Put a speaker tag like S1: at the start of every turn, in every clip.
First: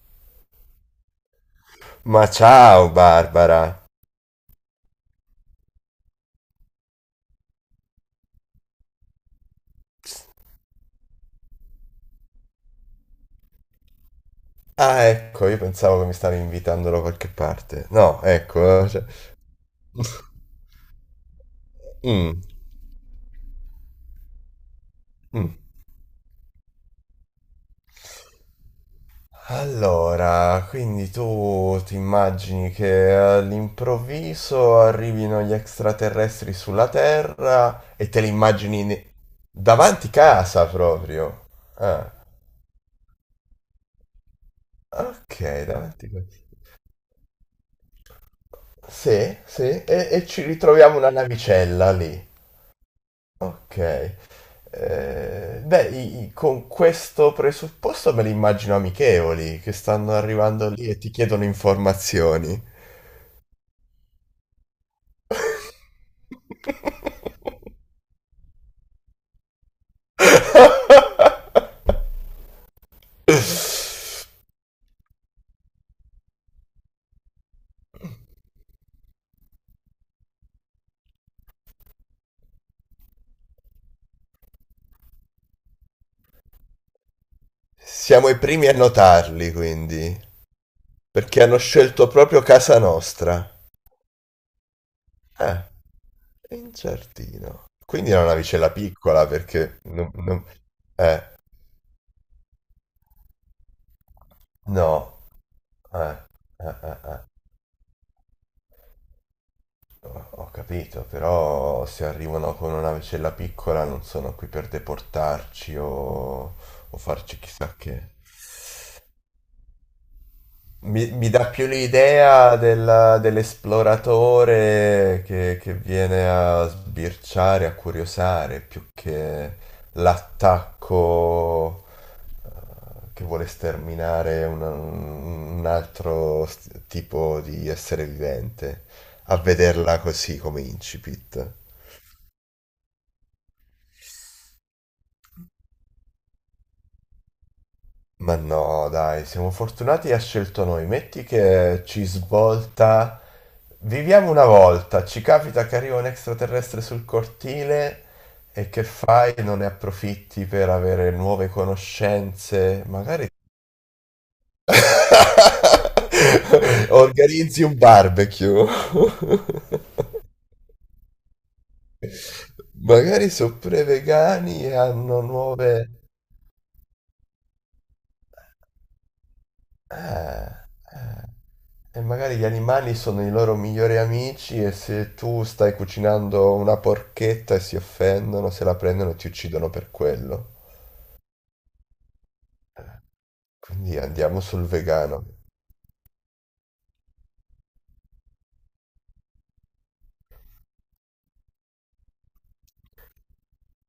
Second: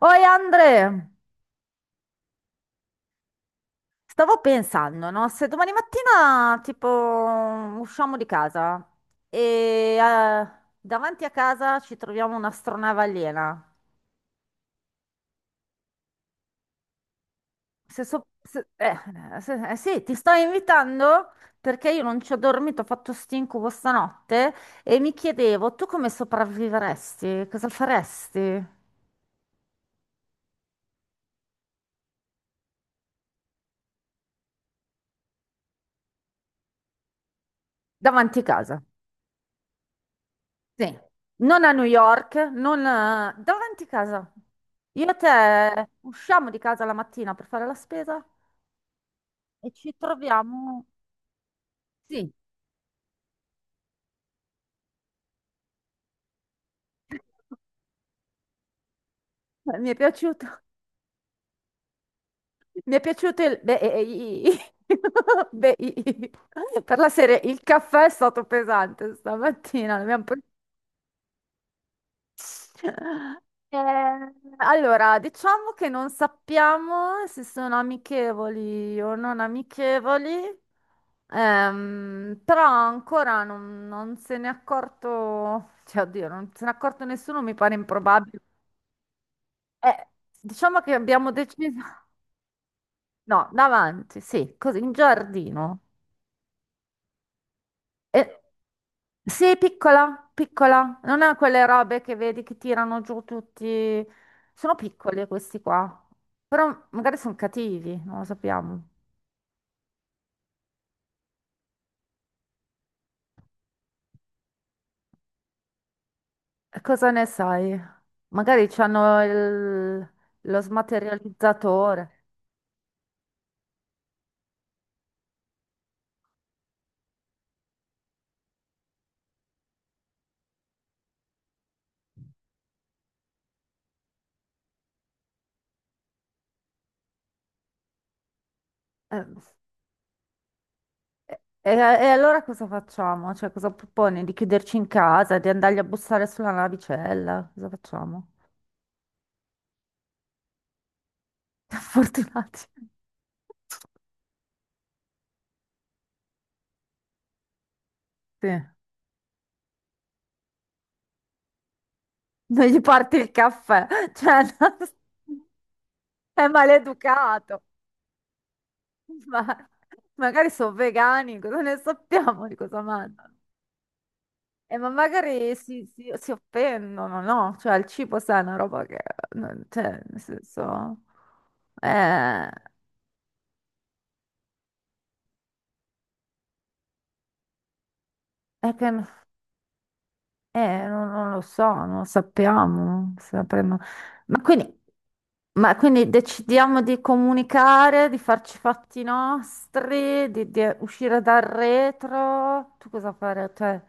S1: Oi Andre,
S2: Ma ciao Barbara!
S1: stavo pensando, no? Se domani mattina tipo usciamo di casa e davanti a casa ci troviamo un'astronave aliena.
S2: Ah, ecco, io pensavo che mi stavi invitando da qualche parte.
S1: Se
S2: No,
S1: so- se-
S2: ecco. Cioè,
S1: se- sì, ti sto invitando perché io non ci ho
S2: mm,
S1: dormito, ho fatto stinco stanotte e mi
S2: mm.
S1: chiedevo tu come sopravviveresti? Cosa faresti
S2: Allora, quindi tu ti immagini che all'improvviso arrivino gli extraterrestri sulla Terra e te li
S1: davanti a casa?
S2: immagini davanti casa
S1: Sì,
S2: proprio.
S1: non a New
S2: Ah,
S1: York, non a- davanti casa. Io e
S2: ok,
S1: te
S2: davanti casa.
S1: usciamo di casa la mattina per fare la spesa
S2: Sì, sì,
S1: e ci
S2: e ci
S1: troviamo.
S2: ritroviamo una navicella lì.
S1: Sì,
S2: Ok. Beh, con questo presupposto me li immagino amichevoli, che
S1: mi è
S2: stanno
S1: piaciuto.
S2: arrivando lì e ti chiedono informazioni.
S1: Mi è piaciuto. Beh, beh, per la serie, il caffè è stato pesante stamattina. L'abbiamo Eh, allora, diciamo che non sappiamo se sono amichevoli o non amichevoli, però ancora non se n'è accorto, cioè, oddio, non se n'è accorto nessuno, mi pare
S2: Siamo i
S1: improbabile.
S2: primi a notarli,
S1: Eh,
S2: quindi,
S1: diciamo che abbiamo
S2: perché hanno
S1: deciso.
S2: scelto proprio casa
S1: No,
S2: nostra.
S1: davanti, sì, così, in
S2: Ah,
S1: giardino.
S2: in giardino. Quindi era una
S1: Eh,
S2: vicella piccola,
S1: sì,
S2: perché...
S1: piccola, piccola, non
S2: eh,
S1: ha quelle robe che vedi che tirano giù tutti. Sono
S2: no.
S1: piccoli questi qua,
S2: Eh, eh,
S1: però
S2: eh,
S1: magari
S2: eh,
S1: sono cattivi, non lo sappiamo.
S2: ho capito, però se arrivano con una navicella piccola non sono qui per deportarci o,
S1: E
S2: o
S1: cosa ne
S2: farci chissà
S1: sai?
S2: che.
S1: Magari c'hanno lo
S2: Mi dà più
S1: smaterializzatore.
S2: l'idea dell'esploratore che viene a sbirciare, a curiosare, più che l'attacco eh, che vuole sterminare un altro tipo di essere vivente,
S1: Eh,
S2: a vederla così come incipit.
S1: e allora cosa facciamo? Cioè, cosa proponi? Di chiuderci in casa, di andargli a bussare sulla navicella? Cosa facciamo?
S2: Ma no, dai, siamo fortunati e ha scelto noi. Metti che ci
S1: Fortunati.
S2: svolta. Viviamo una volta, ci capita che arriva un extraterrestre sul cortile
S1: Sì.
S2: e che fai? Non ne approfitti per avere nuove
S1: Non gli
S2: conoscenze,
S1: porti
S2: magari
S1: il caffè. Cioè, no. È
S2: organizzi
S1: maleducato.
S2: un barbecue.
S1: Ma magari sono vegani, cosa ne sappiamo di cosa
S2: Magari
S1: mangiano?
S2: sono pre-vegani e
S1: Ma
S2: hanno
S1: magari si,
S2: nuove.
S1: si- si offendono, no? Cioè, il cibo, sai, è una roba che...
S2: Eh,
S1: Cioè, nel senso...
S2: eh. E magari gli
S1: Eh,
S2: animali sono i loro migliori amici e se tu stai cucinando una porchetta e si offendono, se
S1: è
S2: la
S1: che...
S2: prendono e ti uccidono per quello.
S1: non lo so, non lo sappiamo. Sapremo.
S2: Quindi
S1: Ma
S2: andiamo sul
S1: quindi...
S2: vegano.
S1: Ma quindi decidiamo di comunicare, di farci i fatti nostri, di uscire dal retro. Tu cosa fare? Cioè...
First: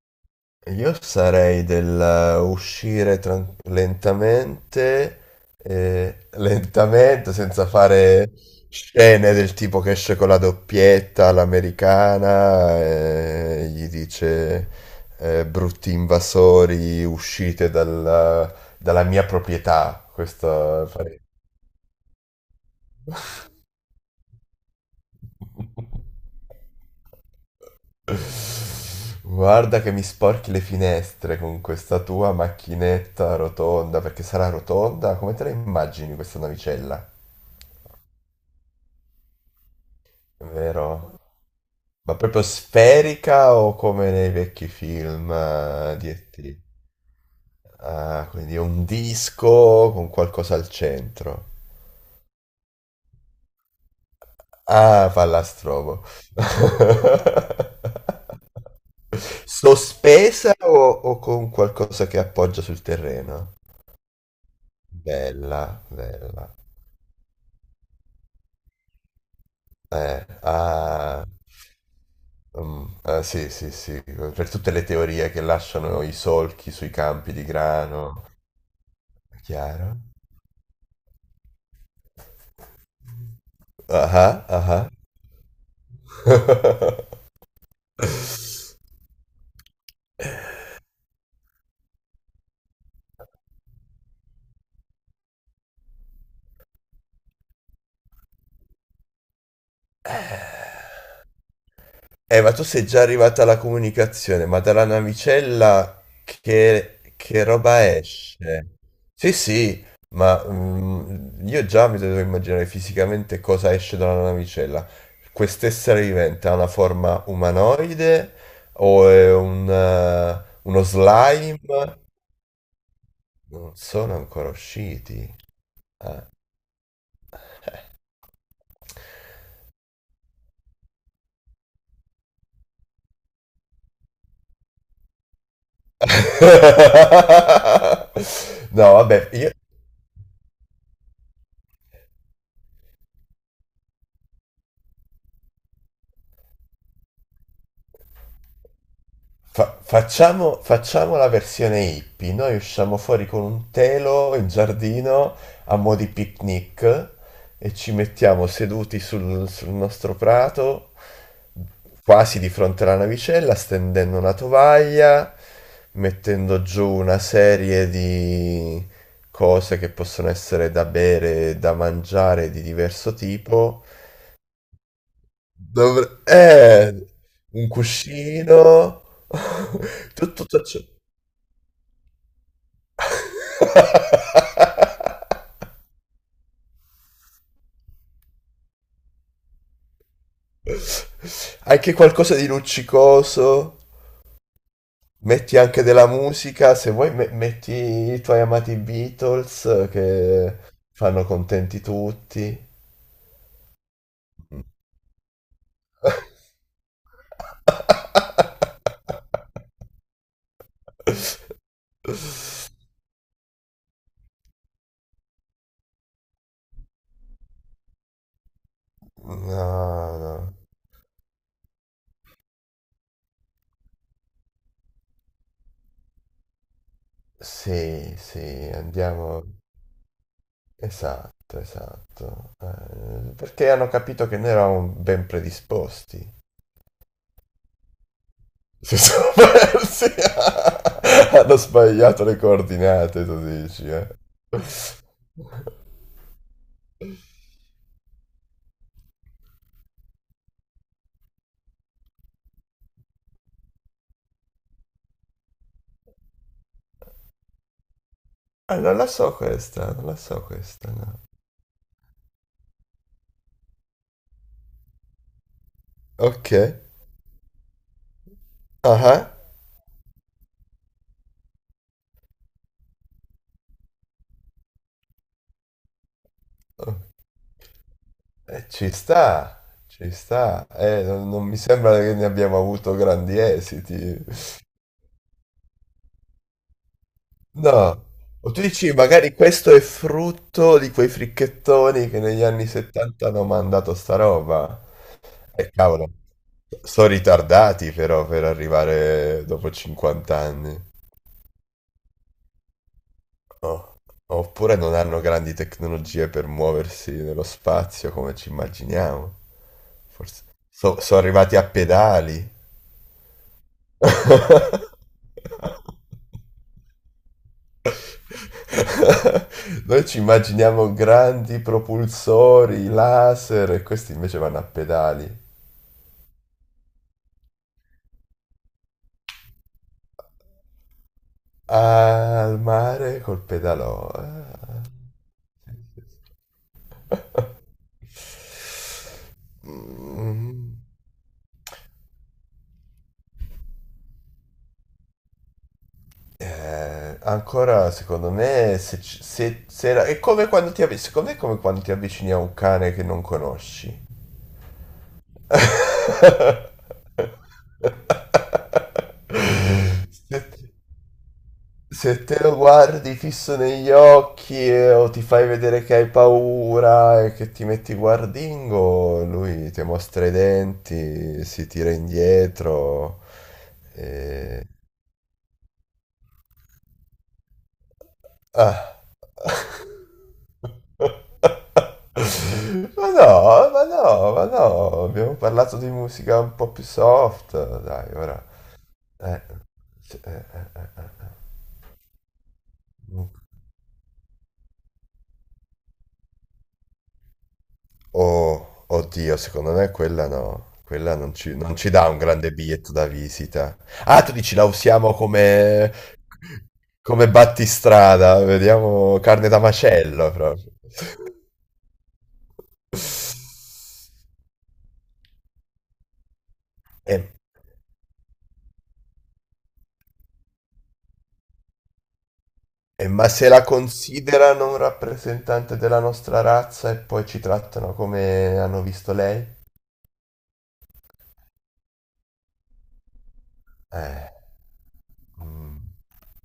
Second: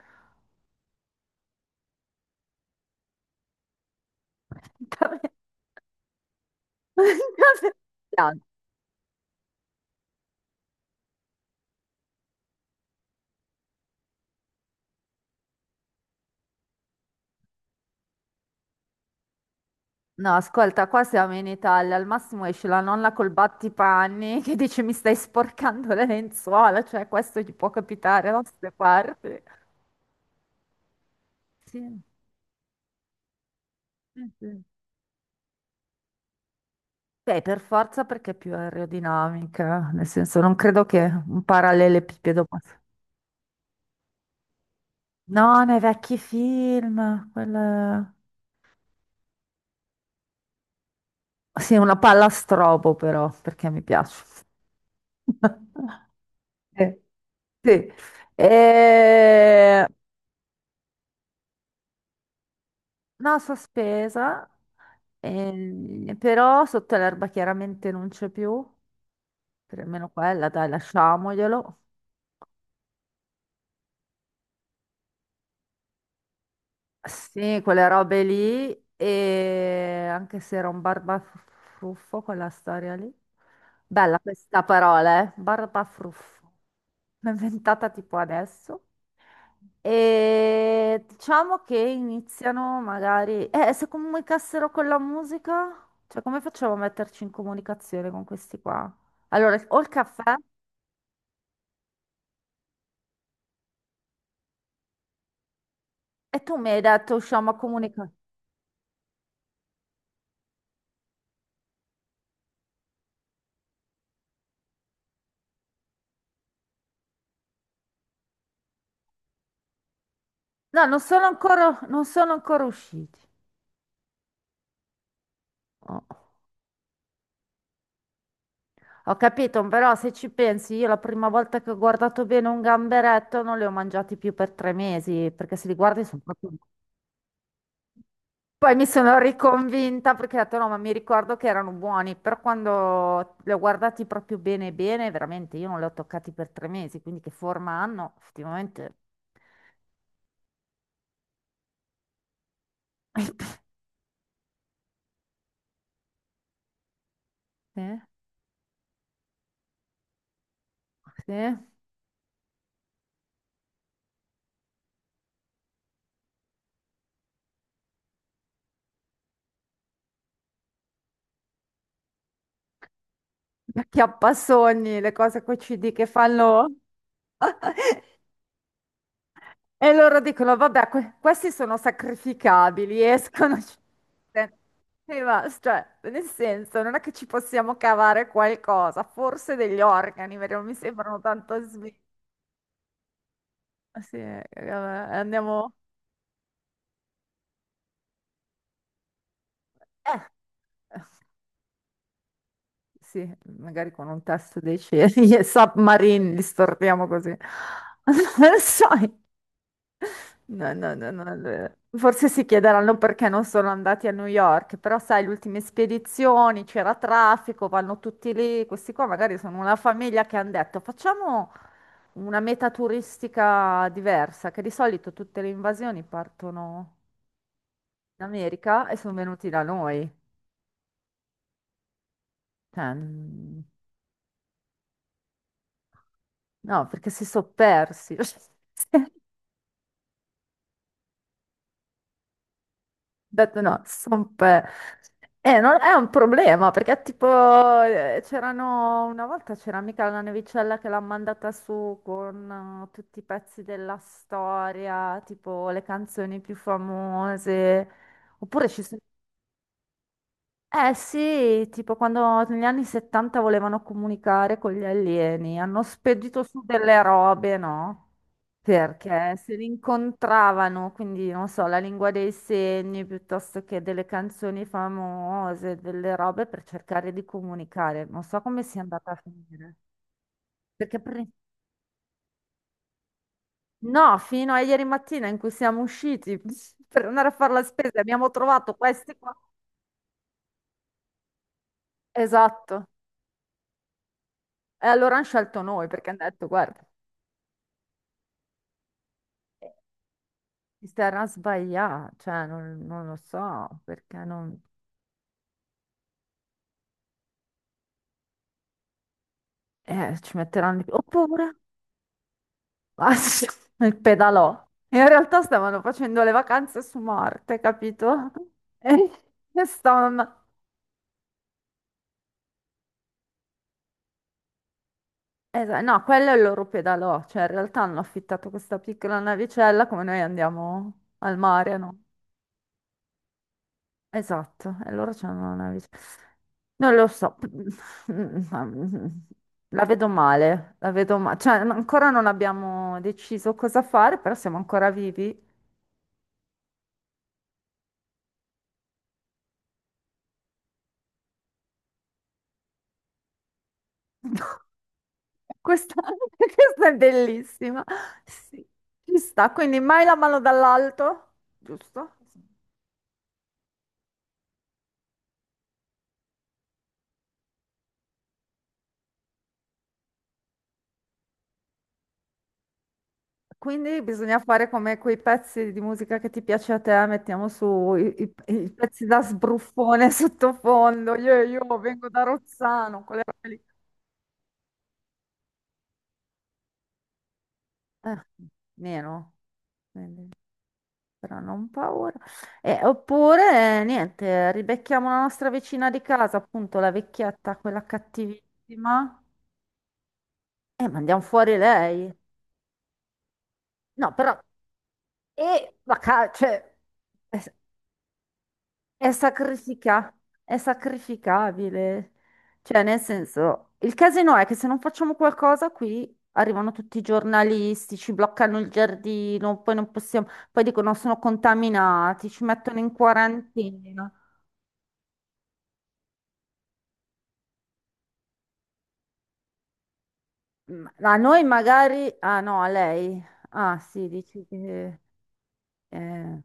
S2: Io sarei del uscire lentamente, eh, lentamente, senza fare scene del tipo che esce con la doppietta all'americana e gli dice brutti invasori, uscite dalla, mia proprietà.
S1: No,
S2: Questo
S1: ascolta, qua
S2: farei.
S1: siamo in Italia, al massimo esce la nonna col battipanni che dice mi stai sporcando le lenzuola, cioè questo gli può capitare da queste parti.
S2: Guarda che mi sporchi le finestre con questa
S1: Sì,
S2: tua macchinetta rotonda,
S1: sì,
S2: perché sarà
S1: sì.
S2: rotonda? Come te la immagini questa navicella?
S1: Beh, per forza perché è più aerodinamica, nel senso non credo che
S2: Vero?
S1: un
S2: Ma proprio
S1: parallelepipedo possa...
S2: sferica o come nei vecchi film
S1: No, nei
S2: di
S1: vecchi
S2: E.T.?
S1: film, quella...
S2: Ah, quindi è un disco con qualcosa al centro.
S1: Sì, una palla a strobo però, perché mi piace.
S2: Ah, pallastromo.
S1: Eh, Sì. E...
S2: Sospesa o con qualcosa che appoggia sul
S1: No,
S2: terreno?
S1: sospesa,
S2: Bella, bella.
S1: però sotto l'erba chiaramente non c'è più, per almeno quella, dai,
S2: Ah,
S1: lasciamoglielo.
S2: sì, sì, sì, per tutte le teorie che lasciano i solchi sui campi di
S1: Sì, quelle robe
S2: grano,
S1: lì,
S2: chiaro?
S1: e anche se era un barbafruffo quella storia lì. Bella
S2: Ah,
S1: questa
S2: ah,
S1: parola, eh? Barbafruffo.
S2: ah.
S1: L'ho inventata tipo adesso. E diciamo che iniziano magari... Se comunicassero con la musica? Cioè, come facciamo a metterci in comunicazione con questi qua? Allora, ho il caffè
S2: Ma tu sei già arrivata alla comunicazione, ma dalla navicella
S1: e tu mi hai
S2: che,
S1: detto
S2: che
S1: usciamo a
S2: roba
S1: comunicare.
S2: esce? Sì, sì, ma io già mi devo immaginare fisicamente cosa esce dalla navicella. Quest'essere vivente ha una forma umanoide o è uno
S1: No, non sono
S2: slime?
S1: ancora, non sono ancora usciti.
S2: Non sono ancora usciti.
S1: Oh.
S2: Ah.
S1: Ho capito, però se ci pensi, io la prima volta che ho guardato bene un gamberetto non li ho mangiati più per 3 mesi, perché se li guardi sono proprio... Poi mi
S2: No,
S1: sono
S2: vabbè, io,
S1: riconvinta perché ho detto no, ma mi ricordo che erano buoni, però quando li ho guardati proprio bene bene, veramente io non li ho toccati per 3 mesi, quindi che forma hanno? Effettivamente,
S2: Fa- facciamo, facciamo la versione hippie, noi usciamo fuori con un telo in giardino a mo' di picnic e
S1: sì,
S2: ci mettiamo seduti sul nostro prato,
S1: sì.
S2: quasi di fronte alla navicella, stendendo una tovaglia, mettendo giù una serie di cose che possono essere da bere, da mangiare di diverso tipo.
S1: Acchiappasogni, le cose QCD che
S2: Dovre-
S1: fanno.
S2: eh, un cuscino,
S1: E loro
S2: tutto
S1: dicono,
S2: tutto ciò.
S1: vabbè, questi sono sacrificabili, escono. Sì, ma, cioè, nel senso, non è che ci possiamo cavare qualcosa, forse degli organi, perché non mi sembrano tanto
S2: Anche
S1: svegli.
S2: qualcosa di luccicoso.
S1: Ah, sì,
S2: Metti
S1: andiamo...
S2: anche della musica, se vuoi metti i tuoi amati Beatles
S1: eh,
S2: che fanno contenti tutti.
S1: Sì, magari con un testo dei cieli, e submarine, li storpiamo così. Non lo so. No, no, no, no, no. Forse si chiederanno perché non sono andati a New York, però sai, le ultime spedizioni, c'era traffico, vanno tutti lì, questi qua magari sono una
S2: No,
S1: famiglia che hanno
S2: no.
S1: detto facciamo una meta turistica diversa, che di solito tutte le invasioni partono
S2: Sì,
S1: in
S2: sì,
S1: America e sono venuti
S2: andiamo.
S1: da noi.
S2: Esatto, esatto.
S1: Cioè,
S2: Perché hanno capito che noi eravamo ben predisposti.
S1: no, perché si sono persi.
S2: Si sono persi. Hanno sbagliato le coordinate,
S1: Ho
S2: tu
S1: detto no,
S2: dici,
S1: si
S2: eh.
S1: sono E non è un problema, perché tipo c'erano una volta c'era mica la nevicella che l'ha mandata su con tutti i pezzi della storia, tipo le canzoni più famose. Oppure
S2: Ah,
S1: ci
S2: non
S1: sono
S2: la so questa, non la so questa,
S1: Eh
S2: no.
S1: sì, tipo quando negli anni 70 volevano comunicare con gli alieni, hanno spedito
S2: Ok.
S1: su delle robe, no?
S2: Ah,
S1: Perché se li incontravano, quindi non so, la lingua dei segni piuttosto che delle canzoni famose, delle robe per
S2: ah.
S1: cercare di comunicare. Non so come sia
S2: Ci
S1: andata a
S2: sta,
S1: finire.
S2: ci sta.
S1: Perché pre-
S2: Non mi sembra che ne abbiamo avuto grandi esiti.
S1: no, fino a ieri mattina in cui siamo usciti per andare a fare la spesa,
S2: No.
S1: abbiamo
S2: O tu
S1: trovato
S2: dici,
S1: questi qua.
S2: magari questo è frutto di quei fricchettoni che negli anni
S1: Esatto.
S2: 70 hanno mandato sta roba.
S1: E allora hanno scelto noi
S2: Cavolo,
S1: perché hanno detto, guarda.
S2: sono ritardati però per arrivare dopo 50
S1: Si
S2: anni.
S1: sarà sbagliato, cioè non lo so
S2: Oh.
S1: perché non...
S2: Oppure non hanno grandi tecnologie per muoversi nello spazio come ci immaginiamo.
S1: Ci
S2: Forse
S1: metteranno di più.
S2: sono arrivati
S1: Oppure
S2: a pedali.
S1: ah, sì, il pedalò. In realtà stavano facendo le vacanze su Marte, capito? E, e
S2: Noi ci
S1: stavano...
S2: immaginiamo grandi propulsori, laser, e questi invece vanno a pedali.
S1: No, quello è il loro pedalò, cioè in realtà hanno affittato questa piccola navicella come noi andiamo al mare, no?
S2: Al mare col pedalò.
S1: Esatto,
S2: Ah.
S1: e loro c'hanno una
S2: Sì,
S1: visione.
S2: sì, sì.
S1: Non lo so, la vedo
S2: Mm,
S1: male, la vedo male. Cioè, ancora non abbiamo deciso cosa fare, però siamo ancora vivi.
S2: ancora secondo me se, ci- se, se era- è come quando ti, avvi- secondo me è come quando ti avvicini a un cane che non conosci.
S1: Questa, questa è bellissima. Sì, ci sta, quindi mai la mano
S2: Se, te-
S1: dall'alto, giusto?
S2: se te lo guardi fisso negli occhi o ti fai vedere che hai paura e che ti metti guardingo, lui ti mostra i denti, si tira indietro.
S1: Quindi bisogna
S2: e-
S1: fare come quei pezzi di musica che ti piace a te, mettiamo su i
S2: Ah.
S1: pezzi da sbruffone sottofondo. Io vengo da Rozzano,
S2: Ma
S1: quelle robe lì.
S2: no, ma no, ma no, abbiamo parlato di musica un po' più soft, dai,
S1: Eh,
S2: ora.
S1: meno,
S2: Eh. Sì.
S1: però non paura. Oppure, niente, ribecchiamo la nostra vicina di casa, appunto la vecchietta, quella
S2: Oh,
S1: cattivissima,
S2: oddio, secondo me quella no.
S1: e
S2: Quella
S1: mandiamo
S2: non ci,
S1: fuori
S2: non ci dà
S1: lei.
S2: un grande biglietto da visita.
S1: No,
S2: Ah, tu
S1: però,
S2: dici la usiamo
S1: e
S2: come,
S1: cioè,
S2: come
S1: è,
S2: battistrada.
S1: è
S2: Vediamo carne da macello
S1: è
S2: proprio.
S1: sacrificabile. Cioè, nel senso, il casino è che se non facciamo qualcosa qui, arrivano tutti i
S2: Eh,
S1: giornalisti, ci bloccano il giardino, poi non possiamo, poi dicono sono contaminati, ci mettono in
S2: ma se la
S1: quarantena.
S2: considerano un rappresentante della nostra razza e poi ci trattano come hanno visto lei?
S1: A noi magari... Ah no, a lei. Ah sì,
S2: Eh.
S1: dici che...
S2: Mm.
S1: eh, mm,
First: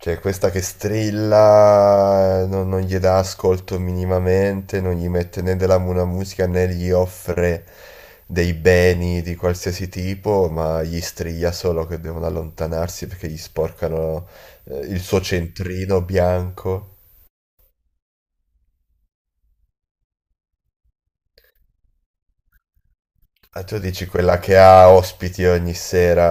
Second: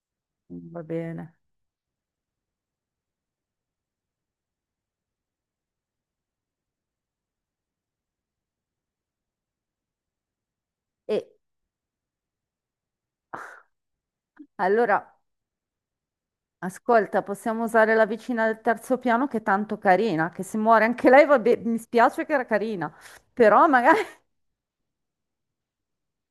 S2: Cioè, questa che
S1: va bene.
S2: strilla, non gli dà ascolto minimamente, non gli mette né della buona musica né gli offre dei beni di qualsiasi tipo, ma gli
S1: E
S2: strilla solo che devono allontanarsi perché gli sporcano il
S1: allora,
S2: suo centrino bianco.
S1: ascolta, possiamo usare la vicina del terzo piano che è tanto carina, che se muore anche lei, va bene, mi spiace che era carina,
S2: Ah,
S1: però
S2: tu
S1: magari...
S2: dici quella che ha ospiti ogni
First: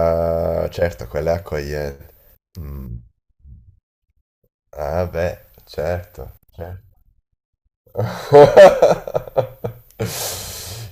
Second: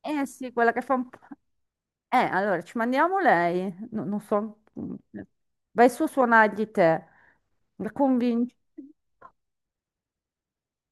S1: Eh sì, quella che fa
S2: certo,
S1: un po'...
S2: quella è accogliente.
S1: Allora, ci
S2: Mm.
S1: mandiamo lei. Non so...
S2: Ah, beh,
S1: Vai su a
S2: certo,
S1: suonargli
S2: certo.
S1: te. La convinci.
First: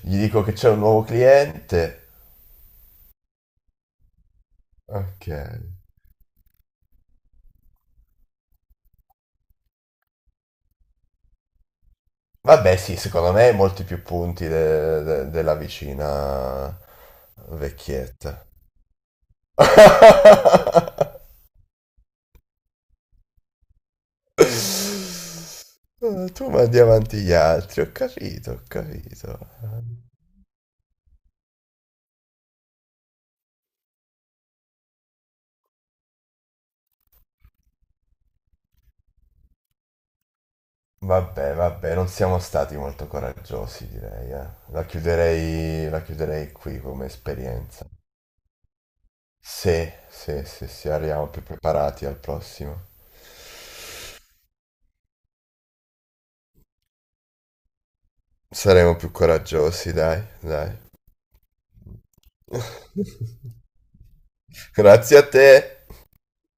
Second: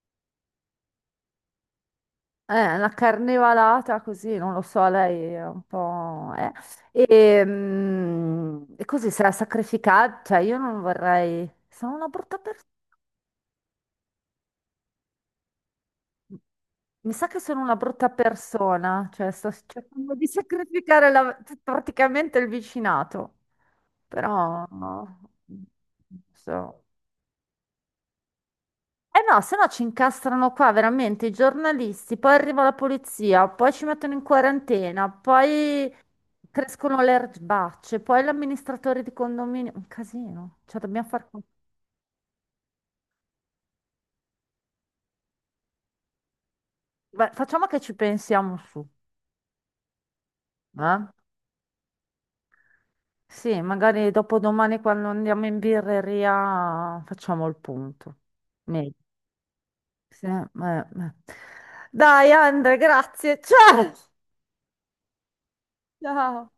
S2: Gli dico che c'è un nuovo cliente.
S1: La carnevalata così, non lo so,
S2: Ok.
S1: lei è un po'... E, e così sarà sacrificata, cioè io non vorrei... Sono una brutta persona.
S2: Vabbè, sì, secondo me molti più punti della vicina
S1: Mi sa che sono una brutta
S2: vecchietta.
S1: persona, cioè sto cercando di sacrificare praticamente il vicinato, però no, non
S2: Tu mandi
S1: so.
S2: avanti gli altri, ho capito, ho
S1: Eh
S2: capito.
S1: no, se no ci incastrano qua veramente i giornalisti, poi arriva la polizia, poi ci mettono in quarantena, poi crescono le erbacce, poi l'amministratore di condominio. Un casino. Cioè, dobbiamo far...
S2: Vabbè, vabbè, non siamo stati molto coraggiosi, direi, eh. La chiuderei qui come
S1: Beh, facciamo che
S2: esperienza.
S1: ci pensiamo su.
S2: Sì, sì, sì, sì,
S1: Eh?
S2: arriviamo più preparati al prossimo.
S1: Sì, magari dopo domani quando andiamo in birreria facciamo il punto. Meglio.
S2: Saremo più coraggiosi, dai,
S1: Sì, eh,
S2: dai.
S1: eh. Dai, Andre, grazie. Ciao!
S2: Grazie a te.
S1: Ciao!